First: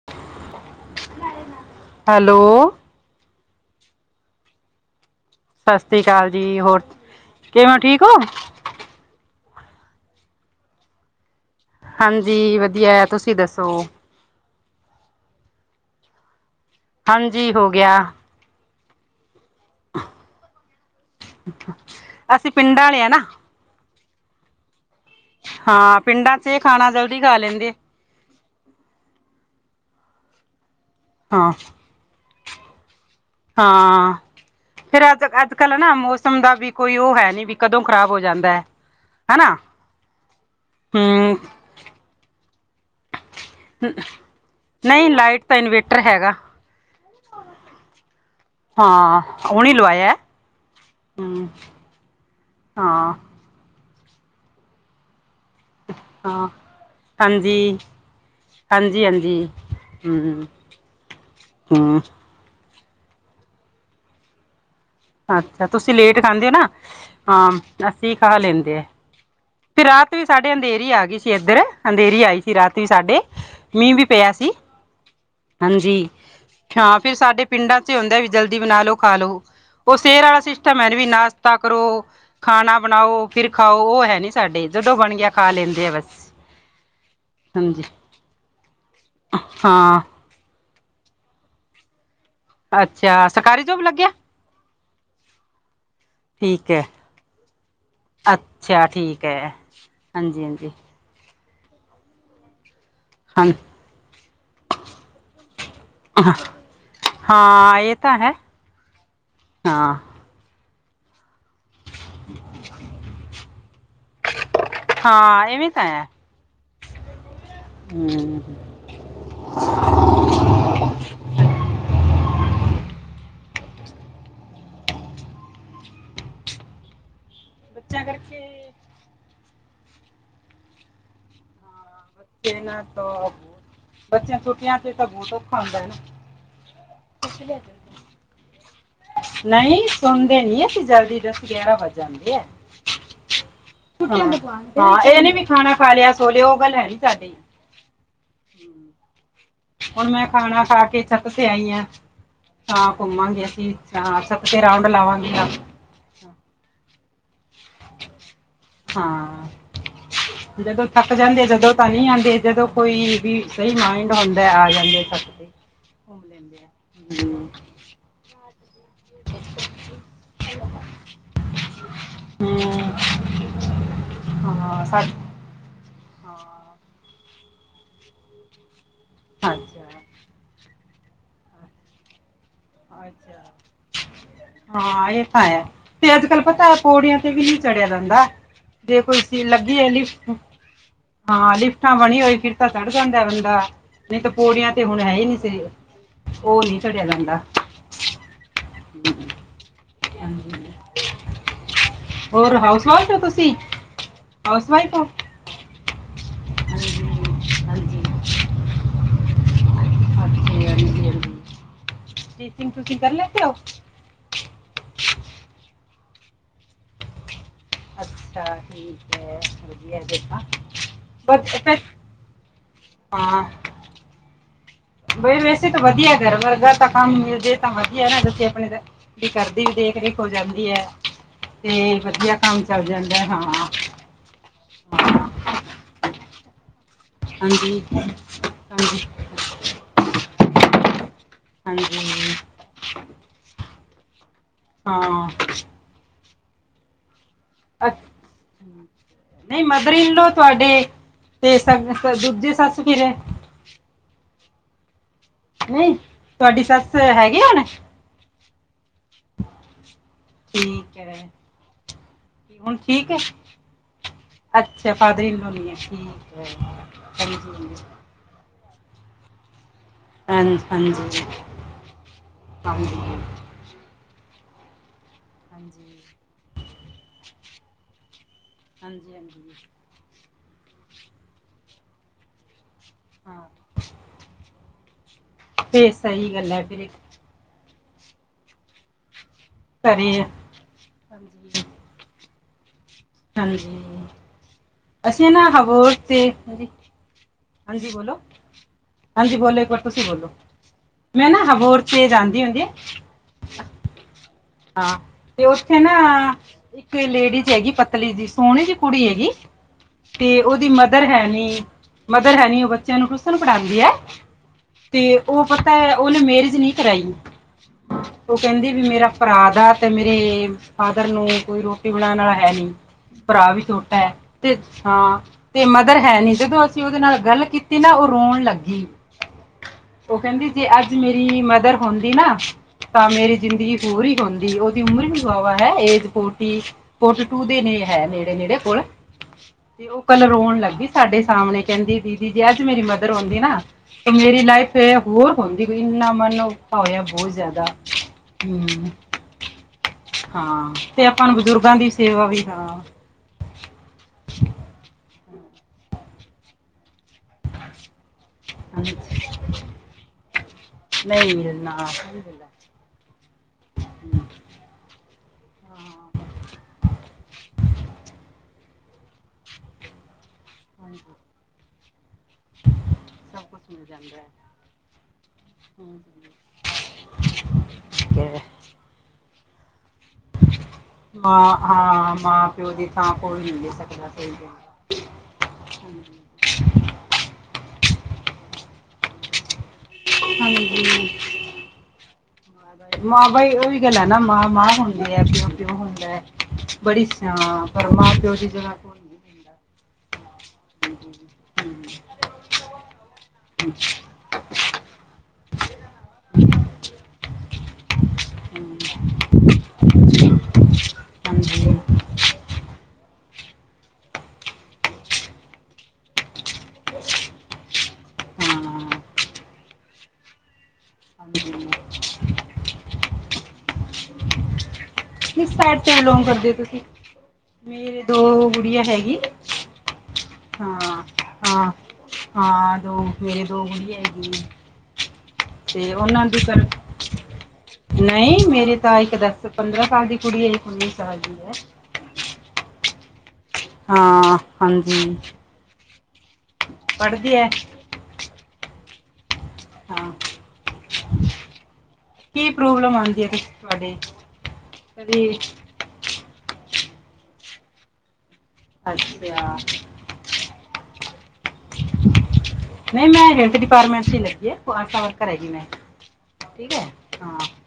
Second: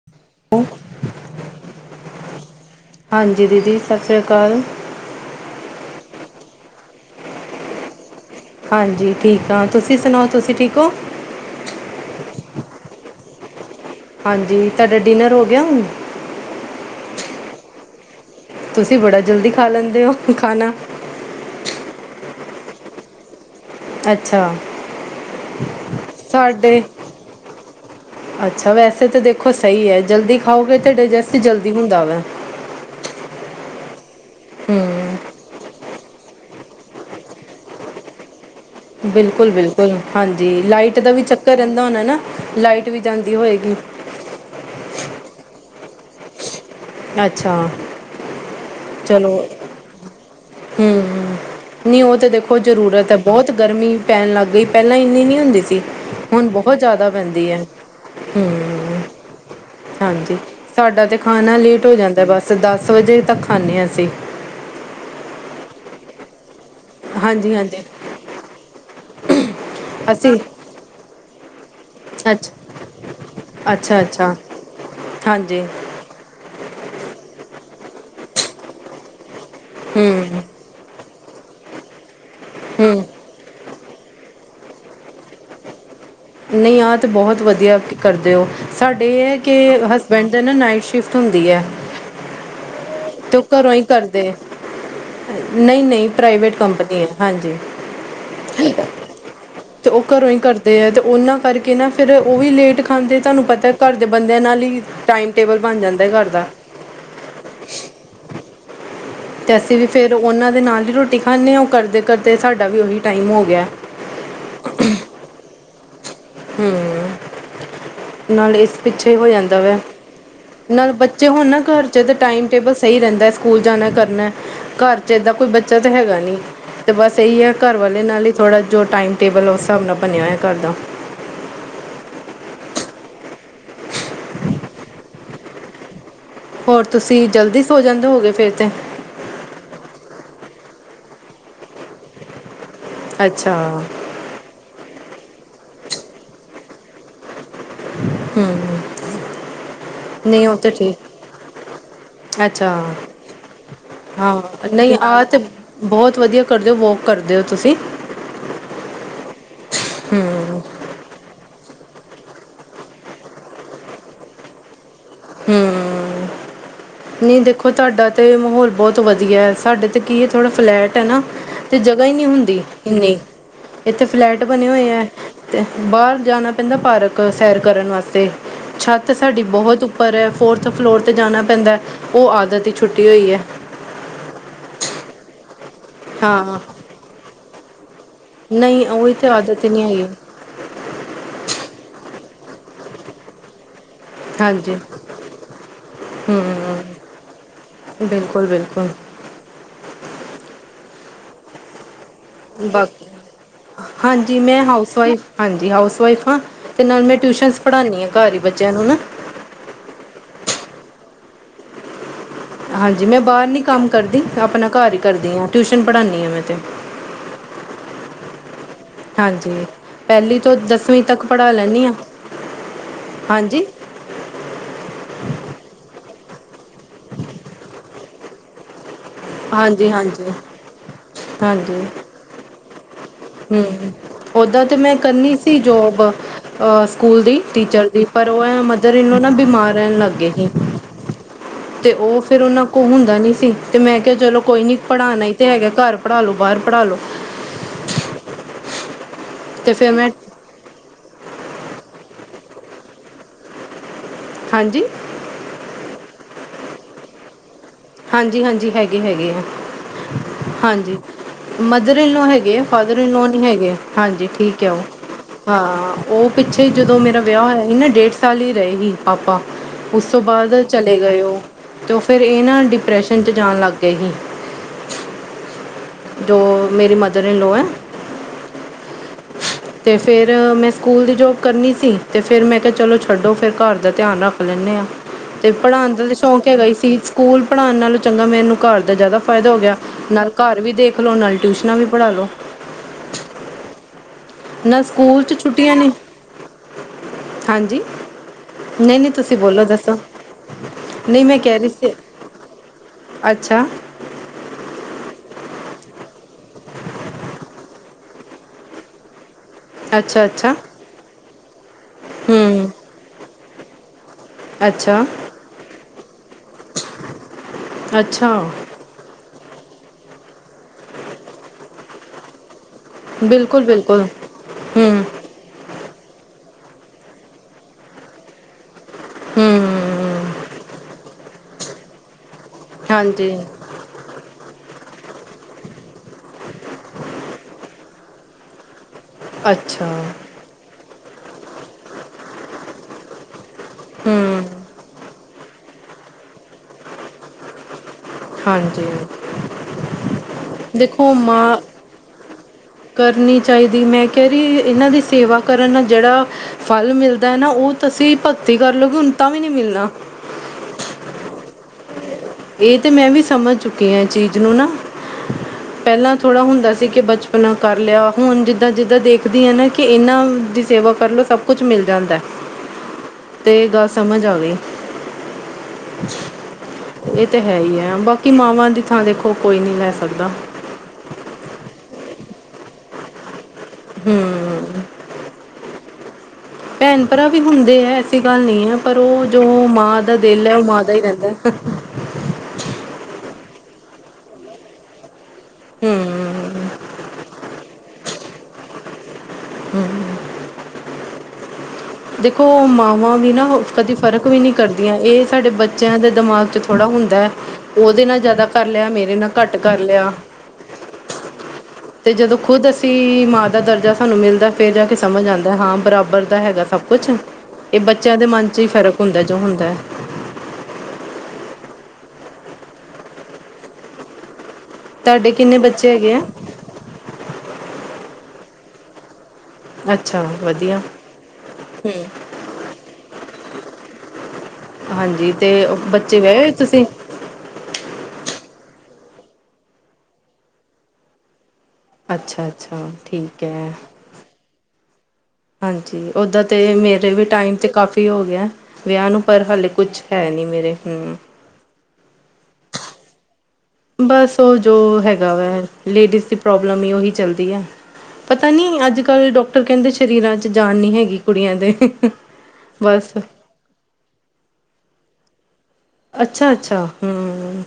[unintelligible] Hello- ਹਾਂਜੀ ਦੀਦੀ, ਸਤਿ ਸ਼੍ਰੀ ਅਕਾਲ। ਸਤਿ ਸ੍ਰੀ ਅਕਾਲ ਜੀ, ਹੋਰ ਕਿਵੇ ਠੀਕ ਹੋ? ਹਾਂਜੀ ਠੀਕ ਹਾਂ, ਤੁਸੀ ਸੁਣਾਓ ਤੁਸੀ ਠੀਕ ਹੋ? ਹਾਂਜੀ ਵਧੀਆ, ਤੁਸੀ ਦਸੋ? ਹਾਂਜੀ, ਤੁਹਾਡਾ ਡਿਨਰ ਹੋ ਗਿਆ ਹੁਣ? ਹਾਂਜੀ, ਹੋ ਗਿਆ। ਤੁਸੀ ਬੜਾ ਜਲਦੀ ਖਾ ਲੈਂਦੇ ਹੋ, ਖਾਣਾ। ਅਸੀ, ਪਿੰਡਾਂ ਵਾਲੇ ਆ ਨਾ। ਅੱਛਾ। ਹਾਂ, ਪਿੰਡਾਂ 'ਚ ਇਹ ਸਾਡੇ ਖਾਣਾ ਜਲਦੀ ਖਾ ਲੈਦੇ ਆ। ਅੱਛਾ ਵੈਸੇ ਤੇ ਦੇਖੋ ਸਈ ਐ ਜਲਦੀ ਖਾਓਗੇ ਤੇ ਡਾਇਜੈਸਟ ਹਾਂ ਜਲਦੀ ਹੁੰਦਾ ਵਾ। ਹਾਂ, ਫੇਰ ਹਮ ਐਦ ਐਦ ਕਲਰ ਨਾ ਮੋਸਟ ਮੋਸਮ ਦਾ ਵੀ ਕੋਈ ਓ ਹੈ ਨੀ ਵੀ ਕਦੋਂ ਖਰਾਬ ਹੋ ਜਾਦਾ ਐ। ਬਿਲਕੁਲ- ਬਿਲਕੁਲ ਹਾਂਜੀ ਲਾਈਟ ਦਾ ਵੀ ਹਮ ਚੱਕਰ ਰੈਂਦਾ ਹੋਨਾ ਨਾ ਲਾਈਟ ਵੀ ਜਾਦੀ ਹੋਏਗੀ। ਨਈ ਲਾਈਟ ਤਾਂ ਇਨਵੇਟਰ ਹੈਗਾ। ਅਛਾ। ਹਾਂ, ਹੁਣ ਈ ਲਵਾਇਐ। ਹੂੰ ਨਈ ਓ ਤੇ ਦੇਖੋ ਜਰੂਰਤ ਹਾਂ ਹੈ ਬੌਤ। ਗਰਮੀ ਪੈਨ ਲੱਗ ਗਈ ਪੈਲਾਂ ਇਨੀ ਨੀ ਹੁੰਦੀ ਸੀ ਹਾਂ ਹੁਨ ਬਹੋ ਜਿਆਦਾ ਪੈਂਦੀ ਐ ਹਾਂਜੀ ਹੂੰ। ਹਾਂਜੀ ਹਾਂਜੀ ਹਾਂਜੀ, ਹਮ ਸਾਡਾ ਤੇ ਖਾਨਾ ਲੇਟ ਹੋ ਹਮ ਜਾਂਦਾ ਬਸ ਦਸ ਵਜੇ ਤਕ ਖਾਨੇ ਆ ਅਸੀ। ਅੱਛਾ ਤੁਸੀ ਲੇਟ ਖਾਂਦੇ ਓ ਨਾ ਹਾਂਜੀ ਹਾਂਜੀ ਹਾਂ ਅਸੀ ਖਾ ਲੇੰਦੇ ਐ। ਫੇਰ ਰਾਤ ਵੀ ਅਸੀਂ ਸਾਡੇ ਅੰਧੇਰੀ ਆ ਗੀ ਸੀ ਏਦਰ ਅੰਧੇਰੀ ਅੱਛਾ ਆਈ ਸੀ ਰਾਤੀ ਸਾਡੇ ਮੀਂਹ ਅੱਛਾ ਵੀ ਪਿਆ ਅੱਛਾ ਸੀ ਹਾਂਜੀ। ਹਾਂ ਫਿਰ ਸਾਡੇ ਪਿੰਡਾਂ 'ਚ ਹੋਂਦਾ ਵੀ ਜਲਦੀ ਬਨਾ ਲੋੋ ਖਾ ਲੋ। ਓ ਸੇਰ ਆਲਾ ਹਮ ਸਿਸ਼ਟਮ ਐਨ ਵੀ ਨਾਸ਼ਤਾ ਕਰੋ ਖਾਨਾ ਹਮ ਬਨਾਓ। ਫਿਰ ਖਾਓ ਓ ਹੈ ਨੀ ਸਾਡੇ ਜਦੋ ਬਣ ਗਿਆ ਖਾ ਲੈਂਦੇ ਆ ਬਸ ਨਈ ਆ ਤੇ ਬਹੁਤ ਵਧੀਆ ਹਾਂਜੀ ਕਰਦੇ ਓ ਸਾਡੇ ਏ ਹੈ ਕਿ ਹਾਂ ਹਸਬੈੰਡ ਦੀ ਨਾ ਨਾਈਟ ਸ਼ਿਫਟ ਹੁੰਦੀ ਐ। ਅੱਛਾ ਤੋ ਸਰਕਾਰੀ ਘਰੋ ਜੋਬ ਈ ਲੱਗਿਆ ਕਰਦੇ ਐ? ਨਈ -ਨਈ ਪ੍ਰਾਈਵੇਟ ਕੰਪਨੀ ਹੈ ਹਾਂਜੀ। ਅੱਛਾ ਠੀਕ ਐ। ਤੇ ਓ ਘਰੋ ਈ ਕਰਦੇ ਐ ਤੇ ਓਨਾ ਕਰਕੇ ਨਾ ਫੇਰ ਓ ਵੀ ਲੇਟ ਖਾਂਦੇ ਤਾਨੂੰ ਹਾਂ ਪਤਾ ਘਰ ਦੇ ਬੰਦਿਆਂ ਨਾਲ ਈ ਟਾਈਮ ਟੇਬਲ ਬਨ ਜਾਂਦੈ ਘਰ ਦਾ। ਹਾਂ ਏ ਤਾ ਹੈ। ਤੇ ਅਸੀ ਵੀ ਹਾਂ ਫਿਰ ਓਨਾ ਦੇ ਨਾਲ ਈ ਰੋਟੀ ਖਾਨੇ ਆ ਕਰਦੇ- ਕਰਦੇ ਸਾਡਾ ਵੀ ਓਹੀ ਟਾਈਮ ਹੋ ਗਿਆ। ਹਾਂ ਏਂਵੇ ਤਾ ਹੈ। ਹੁੰ ਹੂੰ ਨਾਲੇ ਇਸ ਪਿੱਛੇ ਹੋ ਜਾਂਦਾ ਵਾ। ਨਾਲ ਬੱਚੇ ਹੋਨ ਨਾ ਘਰ ਚ ਤੇ ਟਾਈਮ ਟੇਬਲ ਸਈ ਰੈਂਦਾ ਏ ਸਕੂਲ ਜਾਨਾ ਕਰਨੈ। ਘਰ ਚ ਏਦਾਂ ਕੋਈ ਬੱਚਾ ਤੇ ਹੈਗਾ ਨਈ ਤੇ ਬਸ ਏਈ ਐ ਘਰ ਵਾਲੇ ਬੱਚਿਆਂ ਨਾਲ ਈ ਥੋੜ੍ਹਾ ਕਰਕੇ ਜੋ ਟਾਈਮ ਟੇਬਲ ਓਸ ਸਾਬ ਨਾਲ ਬਣਿਆ ਹੋਇਆ ਘਰ ਦਾ। ਕਿੰਨਾ ਸਾਫ ਓ ਬੱਚਿਆਂ ਛੁੱਟੀਆਂ ਚ ਤਾਂ ਬੌਤ ਔਖਾ ਹੁੰਦਾ ਏ ਨਾ। ਹੋਰ ਤੁਸੀ ਜਲਦੀ ਸੋ ਜਾਂਦੇ ਹੋਗੇ ਫੇਰ ਤੇ? ਨਈ ਸੋਂਦੇ ਨੀ ਅਸੀ ਜਲਦੀ ਦਸ, ਗਿਆਰਾਂ ਵੱਜ ਜਾਂਦੇ ਐ। ਅੱਛਾ। ਹਾਂ ਏ ਨੀ ਵੀ ਖਾਣਾ ਖਾ ਲਿਆ ਸੋਲੇਓ ਓ ਗੱਲ ਹੈ ਨੀ ਤਾਡੀ। ਹੁੰ। ਹੁਨ ਮੈਂ ਖਾਣਾ ਖਾ ਕੇ ਛੱਤ ਤੇ ਆਈ ਆਂ। ਅੱਛਾ ਹਾਂ ਘੁੰਮਾਂਗੇ ਅਸੀ ਹਾਂ ਛੱਤ ਪੇ ਰਾਉਂਡ ਨਹੀਂ ਆਹ ਲਾਵਾਂਗੀ ਤੇ ਅੱਜ। ਬਹੁਤ ਵਧੀਆ ਕਰਦੇ ਓ ਵੋਕ ਕਰਦੇ ਓ ਤੁਸੀ। ਹਾਂ। ਹਮ ਜਦੋਂ ਥੱਕ ਜਾਂਦੇ ਜਦੋਂ ਤਾਂ ਨੀ ਆਂਦੇ ਜਦੋ ਕੋਈ ਵੀ ਸਹੀ ਮਾਇੰਡ ਹੁੰਦੈ ਆ ਜਾਂਦੇ। ਸਕਦੇ ਘੁੰਮ ਲੈਂਦੇ ਆ। ਨਈ ਹੂੰ ਦੇਖੋ ਤਾਡਾ ਤੇ ਮਾਹੌਲ ਬੌਤ ਵਧੀਐ ਸਾਡੇ ਤਾ ਕੀ ਏ ਥੋੜ੍ਹਾ ਫਲੈਟ ਐ ਨਾ। ਤੇ ਜਗ੍ਹਾ ਈ ਨੀ ਹੁੰਦੀ ਹਾਂ ਇੰਨੀ ਏਥੇ ਫਲੈਟ ਬਨੇ ਹੋਏ ਸਾ ਐ। ਤੇ ਬਾਰ ਹਾਂ ਜਾਨਾ ਪੈਂਦਾ ਪਾਰਕ ਸੈਰ ਕਰਨ ਵਾਸਤੇ ਛਤ ਤਾਂ ਸਾਡੀ ਅੱਛਾ ਬਹੁਤ ਉੱਪਰ ਹੈ ਫੋਰਥ ਫਲੋਰ ਤੇ ਜਾਣਾ ਪੈਂਦਾ ਉਹ ਆਦਤ ਛੁੱਟੀ ਹੋਈ ਹੈ ਅੱਛਾ ਹਾਂ ਇਹ ਤਾਂ ਹੈ ਤੇ ਅਜ ਕੱਲ ਹਾਂ ਪਤਾ। ਪੋੜਿਆਂ ਤੇ ਵੀ ਨਹੀਂ ਚੜਿਆ ਜਾਂਦਾ ਨਹੀਂ ਜੇ ਉਹੀ ਤਾਂ ਕੋਈ [unintelligible] ਆਦਤ ਹੀ ਲਗੀ ਨਹੀਂ ਹੈ ਹੈਗੀ ਲਿਫਟ। ਹਾਂ ਲਿਫਟਾਂ ਬਣੀ ਹੋਈ [unintelligible] ਤਾਂ ਚੜ ਜਾਂਦਾ ਬੰਦਾ। ਨਹੀਂ ਤਾਂ ਪੌੜੀਆਂ ਹਾਂਜੀ ਤੇ ਹੁਣ ਹੈ ਹੀ ਨਹੀਂ ਸੀ ਉਹ ਨਹੀਂ ਹੂੰ ਚੜੀਆ ਜਾਂਦਾ। ਬਿਲਕੁਲ ਬਿਲਕੁਲ। [inaudible] ਬਾਕੀ ਵਾਈਫ ਹੋ ਤੁਸੀਂ ਹਾਂਜੀ ਮੈਂ ਹਾਊਸ ਵਾਈਫ ਹੋ ਹਾਊਸਵਾਈਫ। ਹਾਂਜੀ ਹਾਊਸ ਵਈਫ ਹਾਂ ਅਤੇ ਹਾਂਜੀ ਨਾਲ ਮੈਂ ਟਿਊਸ਼ਨਸ ਹਾਂਜੀ ਪੜ੍ਹਾਉਂਦੀ ਹਾਂ ਘਰ ਹੀ ਬੱਚਿਆਂ ਨੂੰ ਨਾ ਹਾਂਜੀ ਹਾਂਜੀ ਟੀਚਿੰਗ ਤੁਸੀਂ ਹਾਂਜੀ ਕਰ ਮੈਂ ਲੈਂਦੇ ਬਾਹਰ ਹੋ ਨੀ ਕੰਮ ਕਰਦੀ ਆਪਣਾ ਘਰ ਹੀ ਕਰਦੀ ਹਾਂ ਟਿਊਸ਼ਨ ਪੜ੍ਹਾਉਂਦੀ ਹਾਂ ਮੈਂ ਤੇ ਅੱਛਾ ਹਾਂਜੀ ਪਹਿਲੀ ਤੋਂ ਦਸਵੀਂ ਤੱਕ ਪੜ੍ਹਾ [unintelligible] ਲੈਂਦੀ ਹਾਂ ਹਾਂ। ਹਾਂਜੀ ਵੈਸੇ ਤਾਂ ਵਧੀਆ ਘਰ ਵਰਗਾ ਤਾਂ ਕੰਮ ਮਿਲਦੇ ਤਾਂ ਵਧੀਆ ਨਾ [unintelligible] ਵੀ ਘਰਦੀ ਵੀ ਹਾਂਜੀ ਦੇਖ ਰੇਖ ਹੋ ਹਾਂਜੀ ਜਾਂਦੀ ਹੈ ਤੇ ਹਾਂਜੀ ਵਧੀਆ ਕੰਮ ਚੱਲ ਜਾਂਦਾ ਹਾਂ। ਹਮ ਓਦਾਂ ਤੇ ਮੈਂ ਹਾਂ ਕਰਨੀ ਸੀ। ਜੋਬ ਸਕੂਲ ਦੀ ਹਾਂਜੀ ਟੀਚਰ ਦੀ ਪਰ ਉਹ ਐ ਮਦਰ ਹਾਂਜੀ ਇਨ ਨਾ ਬਿਮਾਰ ਰਹਿਣ ਲੱਗ ਗਏ ਸੀ ਤੇ ਉਹ ਹਾਂਜੀ ਫਿਰ ਉਹਨਾਂ ਉਹ ਹੁੰਦਾ ਨੀ ਸੀ ਤੇ ਮੈਂ ਕਿਹਾ ਚਲੋ ਕੋਈ ਨੀ ਪੜਾਣਾ ਹਾਂ ਈ ਤੇ ਹੈਗਾ ਘਰ ਪੜ੍ਹਾ ਲੋ ਬਾਹਰ ਪੜ੍ਹਾ ਲੋ। ਅੱਛਾ। [inaudible] ਨਹੀਂ ਤੇ ਫਿਰ ਮਦਰ ਮੈਂ ਇਨ ਲਓ ਤੁਹਾਡੇ ਤੇ ਦੂਜੇ ਸੱਸ ਕਿਹੜੇ ਹਾਂਜੀ। ਨਹੀਂ ਤੁਹਾਡੀ ਸੱਸ ਹੈਗੀ ਹੁਣੇ। ਹਾਂਜੀ ਹਾਂਜੀ ਹੈਗੇ ਹੈਗੇ ਆ। ਠੀਕ ਹਾਂਜੀ ਹੈ। ਮਦਰ ਇਨਲੋਅ ਹੈਗੇ ਹੁਣ ਫਾਦਰ ਠੀਕ ਹੈ ਇਨਲੋਅ ਨਹੀਂੀ ਹੈਗੇ ਹਾਂਜੀ ਠੀਕ ਹੈ ਉਹ ਅੱਛਾ ਫਾਦਰ ਇਨ ਲੋ ਨਹੀਂ ਹੈ ਹਾਂ। ਉਹ ਠੀਕ ਹੈ ਪਿੱਛੇ ਜਦੋਂ ਮੇਰਾ ਵਿਆਹ ਹੋਇਆ ਸੀ ਹਾਂਜੀ ਨਾ ਡੇਟ। ਢੇਰ ਸਾਲ ਹੀ ਰਹੇ ਸੀ ਪਾਪਾ ਉਸ ਤੋਂ ਬਾਅਦ ਹਾਂਜੀ ਚਲੇ ਗਏ ਹਾਂਜੀ ਹੋ ਤੇ ਫੇਿਰ ਇਹ ਨਾ ਡਿ- ਹਾਂਜੀ ਡਿਪਰੈਸ਼ਨ ਚ ਜਾਣ ਲੱਗ ਗਏ ਸੀ। [inaudible] ਜੋ ਮੇਰੀ ਮਦਰ ਇਨ ਲੋਅ ਹੈ। ਹਾਂਜੀ ਹਾਂਜੀ ਅਤੇ ਫਿਰ ਮੈਂ ਸਕੂਲ ਦੀ ਜੋਬ ਕਰਨੀ ਸੀ ਤੇ ਫਿਰ ਮੈਂ ਕਿਹਾ ਚਲੋ ਛੱਡੋ ਹਾਂ ਫਿਰ ਘਰ ਦਾ ਧਿਆਨ ਰੱਖ ਲੈਂਦੇ ਹਾਂ ਤੇ ਫਿਰ ਪੜ੍ਹਾਉਣ ਦਾ ਤਾਂ ਸਹੀ ਸ਼ੌਕ ਗੱਲ ਹੈ ਹੈਗਾ ਹੀ ਫਿਰ ਸੀ ਸਕੂਲ ਪੜ੍ਹਾਉਣ ਨਾਲੋਂ ਚੰਗਾ ਮੈਨੂੰ ਘਰ ਦਾ ਜ਼ਿਆਦਾ ਫਾਇਦਾ ਹੋ ਗਿਆ ਘਰੇ ਨਾਲ ਘਰ ਵੀ ਦੇਖ ਲਓ ਨਾਲੇ ਹਾਂਜੀ ਟਿਊਸ਼ਨਾਂ ਵੀ ਪੜ੍ਹਾ ਲਉ ਹਾਂਜੀ ਨਾ ਸਕੂਲ ਅਸੀਂ ਚ ਨਾ ਛੁੱਟੀਆਂ ਨੇ ਹਬੋਰ ਤੇ ਹਾਂਜੀ ਬੋਲੋ ਨਹੀਂ ਨਹੀਂ ਹਾਂਜੀ ਤੁਸੀਂ ਬੋਲੋ ਇੱਕ ਵਾਰ ਦੱਸੋ ਤੁਸੀਂ ਬੋਲੋ ਨਹੀਂ ਮੈਂ ਨਾ ਕਹਿ ਰਹੀ ਹਬੋਰ ਸੀ ਤੇ ਜਾਂਦੀ ਹੁੰਦੀ ਆ ਅੱਛਾ ਹਾਂ ਤੇ ਉੱਥੇ ਨਾ ਇੱਕ ਲੇਡੀਜ਼ ਹੈਗੀ ਪਤਲੀ ਜੀ ਸੋਹਣੀ ਜਿ ਕੁੜੀ ਹੈਗੀ ਅੱਛਾ ਤੇ ਅੱਛਾ ਉਹਦੀ ਮਦਰ ਹੈ ਨੀ ਮਦਰ ਹੈ ਨੀ ਉਹ ਹੂੰ ਬੱਚਿਆਂ ਨੂੰ ਟੂਸਸ਼ਨ ਪੜ੍ਹਾਉਂਦੀ ਹੈ ਤੇ ਅੱਛਾ ਉਹ ਪਤਾ ਹੈ ਉਹਨੇ ਮੈਰਿਜ ਨਹੀਂ ਕਰਾਈ ਅੱਛਾ ਉਹ ਕਹਿੰਦੀ ਵੀ ਮੇਰਾ ਭਰਾ ਦਾ ਤੇ ਮੇਰੇ ਫਾਦਰ ਨੂੰ ਕੋਈ ਰੋਟੀ ਬਣਾਉਣ ਵਾਲਾ ਹੈ ਨੀ ਭਰਾ ਵੀ ਬਿਲਕੁਲ ਛੋਟਾ ਬਿਲਕੁਲ ਐ ਤੇ ਹੂੰ ਹਾਂ ਤੇ ਮਦਰ ਹੈਨੀ ਜਦੋਂ ਅਸੀਂ ਓਦੇ ਨਾਲ ਗੱਲ ਕੀਤੀ ਨਾ ਓ ਰੋਨ ਲਾਗੀ। ਹੂੰ ਓ ਕੈਂਦੀ ਜੇ ਅੱਜ ਮੇਰੀ ਮਦਰ ਹੁੰਦੀ ਨਾ ਤਾਂ ਹਾਂਜੀ ਮੇਰੀ ਜ਼ਿੰਦਗੀ ਪੂਰੀ ਹੁੰਦੀ ਓਦੀ ਉਮਰ ਵੀ ਵਾਵਾ ਐ ਏਜ ਫੋਟੀ ਫੋਟੀ ਟੂ ਦੇ ਨੇ ਹੈ ਨੇੜੇ-ਨੇੜੇ ਕੋਲ ਤੇ ਅੱਛਾ ਓ ਕੱਲ ਰੋਨ ਲਾਗੀ। ਸਾਡੇ ਸਾਮਨੇ ਕੈਂਦੀ ਦੀਦੀ ਜੇ ਅੱਜ ਮੇਰੀ ਮਦਰ ਹੁੰਦੀ ਨਾ ਤੇ ਮੇਰੀ ਹੂੰ ਲਾਈਫ ਏ ਹੋਰ ਹੁੰਦੀ ਕੋਈ ਇੰਨਾ ਮਨ ਔਖਾ ਹੋਏਆ ਬਹੁ ਜ਼ਿਆਦਾ ਹਾਂਜੀ ਹੂੰ, ਹਾਂ ਤੇ ਦੇਖੋ ਆਪਾਂ ਨੂੰ ਮਾਂ ਬਜ਼ੁਰਗਾਂ ਦੀ ਸੇਵਾ ਵੀ ਹਾਂ ਕਰਨੀ ਚਾਈਦੀ ਮੈਂ ਕੈ ਰਈ ਏਨਾਂ ਦੀ ਸੇਵਾ ਕਰਨ ਨਾਲ ਜੇੜਾ ਫਲ ਮਿਲਦਾ ਨਾ ਓ ਓ ਤੁਸੀਂ ਭਗਤੀ ਕਰਲੋਗੇ ਹੁਨ ਤਾਂ ਵੀ ਨੀ ਮਿਲਨਾ। ਨਈਂ ਨਾ ਏ ਤੇ ਮੈਂ ਵੀ ਸਮਜ ਚੁੱਕੀ ਆ ਏ ਚੀਜ਼ ਨੂੰ ਨਾ। ਪੈਲਾਂ ਥੋੜਾ ਹੁੰਦਾ ਸੀ ਕੇ ਬਚਪਨਾ ਕਰ ਲੇਆ ਹੁਨ ਜਿੱਦਾਂ-ਜਿੱਦਾਂ ਦੇਖਦੀ ਆ ਨਾ ਕੇ ਏਨਾਂ ਦੀ ਸੇਵਾ ਕਰਲੋ ਸਬ ਕੁਛ ਮਿਲ ਜਾਂਦਾ। ਸਬ ਅਤੇ ਕੁਛ ਮਿਲ ਗੱਲ ਸਮਝ ਜਾਂਦੈ। ਆ ਗਈ ਏ ਤੇ ਹੈਈ ਐ, ਬਾਕੀ ਮਾਵਾਂ ਦੀ ਥਾਂ ਦੇਖੋ ਕੋਈ ਨੀ ਲੈ ਸਕਦਾ। ਹਾਂ-ਹਾਂ ਮਾਂ-ਪਿਓ ਦੀ ਥਾਂ ਕੋਈ ਨੀ ਦੇ ਸਕਦਾ ਹੂੰ, ਸਈ ਐ। ਭੈਨ ਭਰਾ ਵੀ ਹੁੰਦੇ ਐ ਐਸੀ ਗੱਲ ਨਈ ਐ ਪਰ ਓ ਜੋ ਮਾਂ ਮਾਂ ਦਾ ਦਿਲ ਐ ਓ ਮਾਂ ਦਾ ਈ ਹਾਂਜੀ ਰੈਂਦਾ। ਮਾਂ ਬਾਈ ਓਹੀ ਗੱਲ ਐ ਨਾ ਮਾਂ-ਮਾਂ ਹੁੰਦੀ ਐ ਪਿਓ-ਪਿਓ ਹੁੰਦਾ। ਹੂੰ ਬੜੀ ਸਾਂ ਪਰ ਮਾਂ-ਪਿਓ ਦੀ ਜਗਾਂ [inaudible] [inaudible] ਦੇਖੋ ਮਾਵਾਂ ਵੀ ਨਾ ਕਦੀ ਫਰਕ ਵੀ ਨੀ ਕਰਦੀਆਂ ਏ ਸਾਡੇ ਬੱ ਬੱਚੇਆਂ ਦੇ ਦਮਾਗ ਚ ਥੋੜਾ ਹੁੰਦਾ, ਓਦੇ ਨਾਲ ਜਾਦਾ ਕਰ ਲੇਆ ਮੇਰੇ ਨਾਲ ਘੱਟ ਕਰ ਲੇਆ, ਹਾਂਜੀ ਤੇ ਜਦੋਂ ਖੁਦ ਅਸੀਂ ਵੀ ਮਾਂ ਦਾ ਦਰਜਾ ਸਾਨੂੰ ਮਿਲਦਾ ਫੇਰ ਜਾ ਕੇ ਸਮਜ ਆਂਦਾ ਹਾਂ ਬਰਾਬਰ ਦਾ ਹੈਗਾ ਸਬ। ਕੁਛ ਨੀ ਏ ਬੱਚੇਆਂ ਦੇ ਮਨ ਚ ਈ ਹਾਂ ਫ਼ਰਕ ਹੁੰਦਾ ਜੋ ਹੁੰਦਾ। ਹਾਂਜੀ ਤੁਹਾਡੇ ਕਿਸ ਕਿੰਨੇ ਸਾਈਡ ਬੱਚੇ ਤੋਂ ਹੈਗੇ ਆ ਬਿਲੋਂਗ ਕਰਦੇ ਓਂ ਤੁਸੀਂ, ਮੇਰੇ ਦੋ ਗੁੜੀਆਂ ਹੈਗੀ। ਅੱਛਾ। ਵਧੀਆ ਹੂੰ ਹਾਂ-ਹਾਂ-ਹਾਂ ਦੋ ਮੇਰੇ ਦੋ ਗੁੜੀਆ ਹੈਗੀ। ਹਾਂਜੀ ਤੇ ਬੱਚੇ ਵਿਆਏ ਹੋਏ ਤੁਸੀਂ। ਨਈਂ ਮੇਰੀ ਤਾਂ ਇੱਕ ਦਸ ਪੰਦਰਾਂ ਸਾਲ ਦੀ ਕੁੜੀ ਐ ਇਕ ਉੱਨੀ ਸਾਲ ਦੀ ਐ। ਅੱਛਾ-ਅੱਛਾ ਠੀਕ ਐ। ਹਾਂ ਹਾਂਜੀ। ਹਾਂਜੀ ਓਦਾਂ ਤੇ ਮੇਰੇ ਵੀ ਪੜ੍ਹਦੀ ਹੈ ਟਾਈਮ ਤੇ ਕਾਫੀ ਹੋ ਗੇਆ। ਵਿਆਅ ਨੂੰ ਪਰ ਹਾਲੇ ਕੁਛ ਹਾਂ ਹੈ ਨੀ ਮੇਰੇ ਹੂੰ। ਕੀ ਪ੍ਰੋਬਲਮ ਆਈ ਐ [unintelligible] ਬਸ ਓ ਜੋ ਹੈਗਾ ਵਾ ਲੇਡੀਜ਼ ਦੀ ਪ੍ਰੋਬਲਮ ਈ ਓਹੀ ਚੱਲਦੀ ਐ। ਪਤਾ ਨੀ ਅੱਜ-ਕੱਲ ਅੱਛਾ ਡੋਕਟਰ ਕੈਂਦੇ ਸਰੀਰਾਂ ਚ ਜਾਨ ਨੀ ਹੈਗੀ। ਕੁੜੀਆਂ ਦੇ ਨਈਂ ਬਸ ਮੈਂ ਹੈਲਥ ਡਿਪਾਟਮੈਂਟ ਚ ਈ ਲੱਗੀ ਐ। ਪੋਹਾ ਸਾਫ ਕਰ ਹੈਗੀ ਮੈਂ ਅੱਛਾ ਠੀਕ ਐ ਅੱਛਾ ਹਾਂ। ਹੂੰ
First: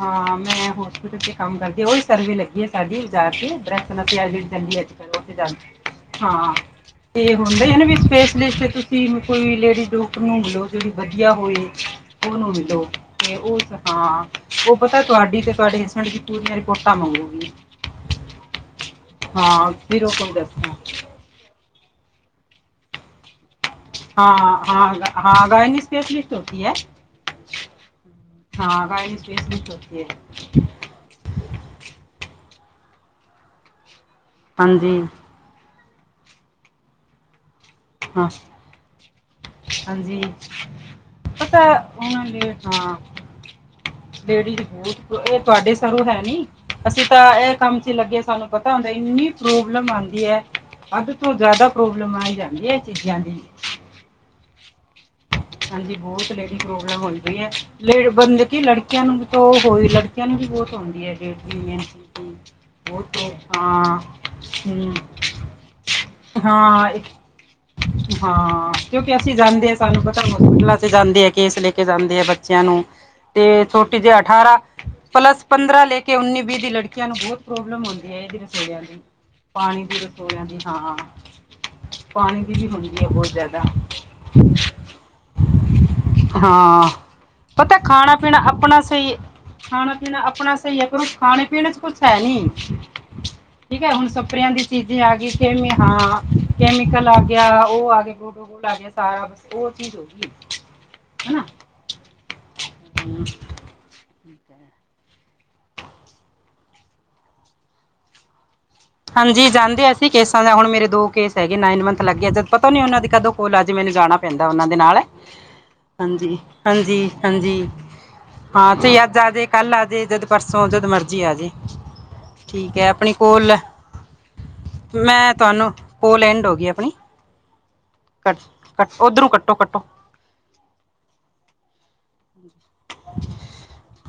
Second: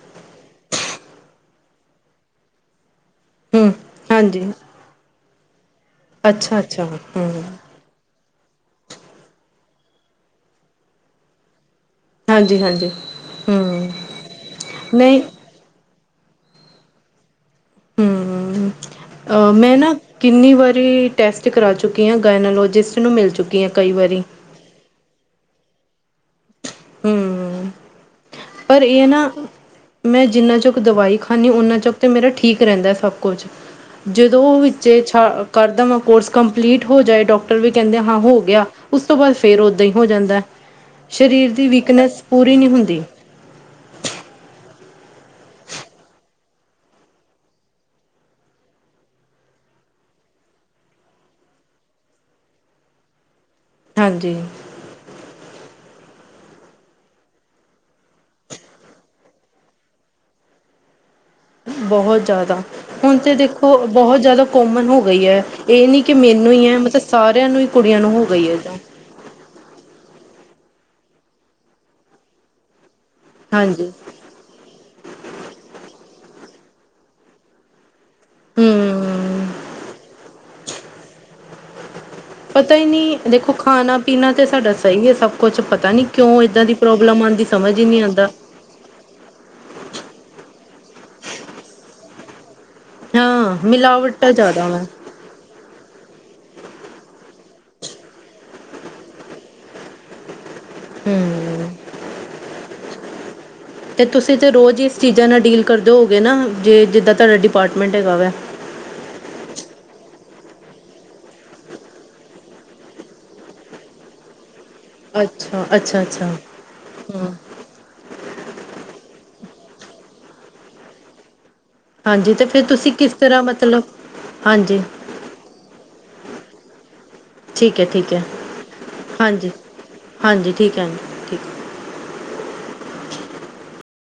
ਹਾਂ ਮੈਂ ਹੋਸਪਿਟਲ ਚ ਕੰਮ ਕਰਦੀ ਓਈ ਸਰਵੇ ਲੱਗੀ ਐ। ਸਾਡੀ ਓਥੇ ਜਾ ਕੇ ਹੂੰ ਬਰੈਕਨਸ ਐ ਹਾਂਜੀ ਜੇੜੀ ਕੈਂਦੀ ਅੱਜ-ਕੱਲ ਓਥੇ ਜਾਂਦੀ। ਹਾਂ ਅੱਛਾ ਅੱਛਾ ਏ ਹੂੰ ਹੁੰਦੇ ਐ ਨੇ ਵੀ ਸਪੇਸ਼ਲਿਸਟ 'ਤੇ ਤੁਸੀਂ ਕੋਈ ਲੇਡੀਜ਼ ਡਾਕਟਰ ਨੂੰ ਲਓ ਜਿਹੜੀ ਵਧੀਆ ਹੋਵੇ। ਉਹਨੂੰ ਹਾਂਜੀ ਮਿਲੋ ਹਾਂਜੀ ਤੇ ਉਹ ਹੂੰ ਹਾ ਉਹ ਪਤਾ ਨਹੀਂ ਤੁਹਾਡੀ ਤੇ ਤੁਹਾਡੇ ਹ, ਹੁਣ ਦੀਜੀ ਤੂ ਮੇਰੀ ਰਿਪੋਰਟਾਂ ਮੰਗੂਗੀ। ਹੂੰ ਅਹ ਮੈਂ ਨਾ ਕਿੰਨੀ ਵਾਰੀ, ਟੈਸਟ ਕਰਾ ਚੁੱਕੀਆਂ ਹ ਗਾਇਨਾਲੋਜਿਸਟ ਨੂੰ ਮਿਲ ਚੁੱਕੀ। ਹਾਂ ਕਈ ਵਾਰੀ ਹਾਂ, ਹਾਂ, ਹਾਂ ਗਾਇਨੀ ਸਪੇਸ਼ਲਿਸਟ ਹੋਤੀ ਹੈ। ਹੂੰ ਹੂੰ। ਪਰ ਇਹ ਨਾ ਮੈਂ ਜਿੰਨਾ ਚੁੱਕ ਦਵਾਈ ਖਾਦੀ ਹਾ। ਹਾਂਜੀ ਉਹਨਾਂ ਚੁਕ ਮੇਰਾ ਠੀਕ ਰਹਿੰਦਾ ਸਭ ਕੁਝ ਜਦੋਂ ਵਿੱਚੇ ਛੱਡ ਕਰਨ ਓਹ ਕੋਰਸ ਕੰਪਲੀਟ ਹੋ ਜਾਏ ਡਾਕ ਵੀ ਕਹਿੰਦੇ ਹਾਂ ਹੋ ਗਿਆ ਉਸ ਤੋਂ ਬਾਅਦ ਫੇਰ ਓਦਾਂ ਹੀ ਹੋ ਜਾਂਦਾ। ਸਰੀਰ ਦੀ ਵੀਕਨੈਸ ਪੂਰੀ ਨਹੀਂ ਹੁੰਦੀ। ਲੇਡੀਜ਼ ਬੂ ਇਹ ਤੁਹਾਡੇ ਸਰੋ ਹੈ ਨੀ ਅਸੀਂ ਤਾਂ ਇਹ ਕੰਮ ਚ ਲੱਗੇ ਸਾਨੂੰ ਪਤਾ ਸਾਨ ਤੇ ਇੰਨੀ ਪ੍ਰੋਬਲਮ ਆਉਂਦੀ ਹੈ ਹਧ ਤੋਂ ਜਿਆਦਾ ਪ੍ਰੋਬਲਮ ਆਈ ਜਾਂਦੀ ਹੈ। ਚੀਆਂ ਨੇ। ਹਾਂਜੀ। ਹਾਂਜੀ ਬਹੁਤ ਲੇਡੀ ਪ੍ਰੋਬਲਮ ਹੋਈ ਪਈ ਹੈ। ਲ ਬੰਲ ਕਿ ਲੜਕੀਆਂ ਨੂੰ ਵੀ ਤੇ ਹੋਈਹੈ ਲੜਕੀਆਂ ਨੂੰ ਵੀ ਬਹੁਤ ਹਉਂਦੀ ਹੈ। ਲੇਡੀ ਐਨਸੀ ਬਹੁਤ ਦੀ ਜ਼ਿਆਦਾ, ਹੁਣ ਬਹੁਤ ਤੇ ਪ੍ਰੋ- ਦੇਖੋ ਹਾਂ ਬਹੁਤ ਜ਼ਿਆਦਾ ਕੋਮਨ ਹਮ, ਹੋ ਗਈ ਹੈ। ਇਹ ਨੀ ਕਿ ਮੈਨੂੰ ਹੀ ਹੈ ਹਾਂ ਮਤਲਬ ਇੱਕ ਸਾਰਿਆਂ ਨੂੰ ਹਿ ਹਾਂ। ਕਿਉਂਕਿ ਅਸੀਂ ਜਾਂਦੇ ਹਾਂ ਸਾਨੂੰ ਪਤਾ ਹੋਸਪਿਟਲਾਂ 'ਤੇ ਜਾਂਦੇ ਆ ਕੇਸ ਲੈ ਕੇ ਜਾਂਦੇ ਹੈ ਬੱਚਿਆਂ ਨੂੰ, ਤੇ ਹਾਂਜੀ ਛੋਟੀ ਜਿਹੀ ਅਠਾਰਾਂ ਪਲੱਸ ਪੰਦਰਾਂ ਲੈ ਕੇ ਉੱਨੀ ਵੀਹ ਦੀ ਲੜਕੀਆਂ ਨੂੰ ਬਹੁਤ, ਪ੍ਰੋਬਲਮ ਹੁੰਦੀ ਹੈ ਇਹਦੀ ਰਸੋਲੀਆਂ ਦੀ ਹਮ ਪਾਣੀ ਦੀ ਰਸੋਲੀਆਂ ਦੀ ਹਾਂ ਪਾਣੀ ਦੀ ਵੀ ਪਤਾ ਹੀ ਹੁੰਦੀ ਹੈ ਨਹੀਂ ਬਹੁਤ ਦੇਖੋ ਜ਼ਿਆਦਾ ਖਾਣਾ ਪੀਣਾ ਤੇ ਸਾਡਾ ਸਹੀ ਹੈ ਸਭ ਕੁਛ ਪਤਾ ਨੀ ਕਿਉਂ ਏਦਾਂ ਦੀ ਹਾਂ ਪ੍ਰੋਬਲਮ ਆਉਂਦੀ ਪਤਾ ਸਮਝ ਹੀ ਨਹੀਂ ਖਾਣਾ ਆਉਂਦਾ ਪੀਣਾ ਆਪਣਾ ਸਹੀ। ਖਾਣਾ ਪੀਣਾ ਆਪਣਾ ਸਹੀ ਹੈ ਪਰ ਖਾਣੇ ਪੀਣ ਚ ਕੁਛ ਹੈ ਨਹੀਂ। ਹਾਂ ਠੀਕ ਹੈ, ਹੁਣ ਮਿਲਾਵਟਾਂ ਸਪਰਿਆਂ ਦੀ ਜ਼ਿਆਦਾ ਵਾ ਚੀਜ਼ਾ ਆ ਗਈ ਕਿਵੇ ਹਾਂ ਕੈਮੀਕਲ, ਆ ਗਈ। ਗਿਆ ਉਹ ਆ ਗਿਆ ਗੋਡੋ ਕੋਲ ਆ ਗਿਆ ਸਾਰਾ ਬਸ ਉਹ ਚੀਜ਼ ਹੋ ਗਈ ਹਨਾ ਹਮ ਹੂੰ ਅਤੇ ਤੁਸੀਂ ਤਾਂ ਰੋਜ਼ ਇਸ ਚੀਜ਼ਾਂ ਨਾਲ ਡੀਲ ਕਰਦੇ ਹੋਵੋ ਗੇ ਨਾ ਜੇ ਜਿੱਦਾਂ ਤੁਹਾਡਾ ਡਿਪਾਰਟਮੈਂਟ ਹੈਗਾ ਵਾ। ਹਾਂਜੀ ਜਾਂਦੇ ਅਸੀਂ ਕੇਸਾਂ ਦਾ ਹੁਣ ਮੇਰੇ ਦੋ ਕੇਸ ਹੈਗੇ ਨਾਈਨ ਮੰਥ ਲੱਗਗੇ ਆ ਜਦ ਪਤਾ ਨੀ ਉਹਨਾਂ ਦੀ ਕਦੋਂ, ਉਹਨਾਂ ਦੇ ਅਜ ਮੈਨੂੰ ਜਾਣਾ ਪੈਂਦਾ ਓਨਾ ਦੇ ਨਾਲ ਅੱਛਾ ਅੱਛਾ ਅੱਛਾ ਹਾਂਜੀ, ਹਾਂਜੀ, ਹਮ ਹਾਂਜੀ। ਹਾਂ ਅੱਜ ਆਜੇ, ਕੱਲ ਆਜੇ ਜਦ ਪਰਸੋਂ ਜਦ ਮਰਜੀ ਆ ਜੇ। ਹਾਂਜੀ ਤੇ ਫਿਰ ਠੀਕ ਹੈ ਤੁਸੀਂ ਆਪਣੀ ਕਿਸ ਤਰ੍ਹਾਂ ਕੋਲ ਮਤਲਬ, ਹਾਂਜੀ ਮੈਂ ਤੁਹਾਨੂੰ ਪੋਲੈਂਡ ਹੋ ਗਈ ਆਪਣੀ ਠੀਕ ਹੈ ਠੀਕ ਹੈ ਕੱਟ ਕੱਟ ਉੱਧਰੋਂ ਹਾਂਜੀ ਕੱਟੋ ਕੱਟੋ। ਹਾਂਜੀ ਠੀਕ ਹੈ ਜੀ। [unintelligible]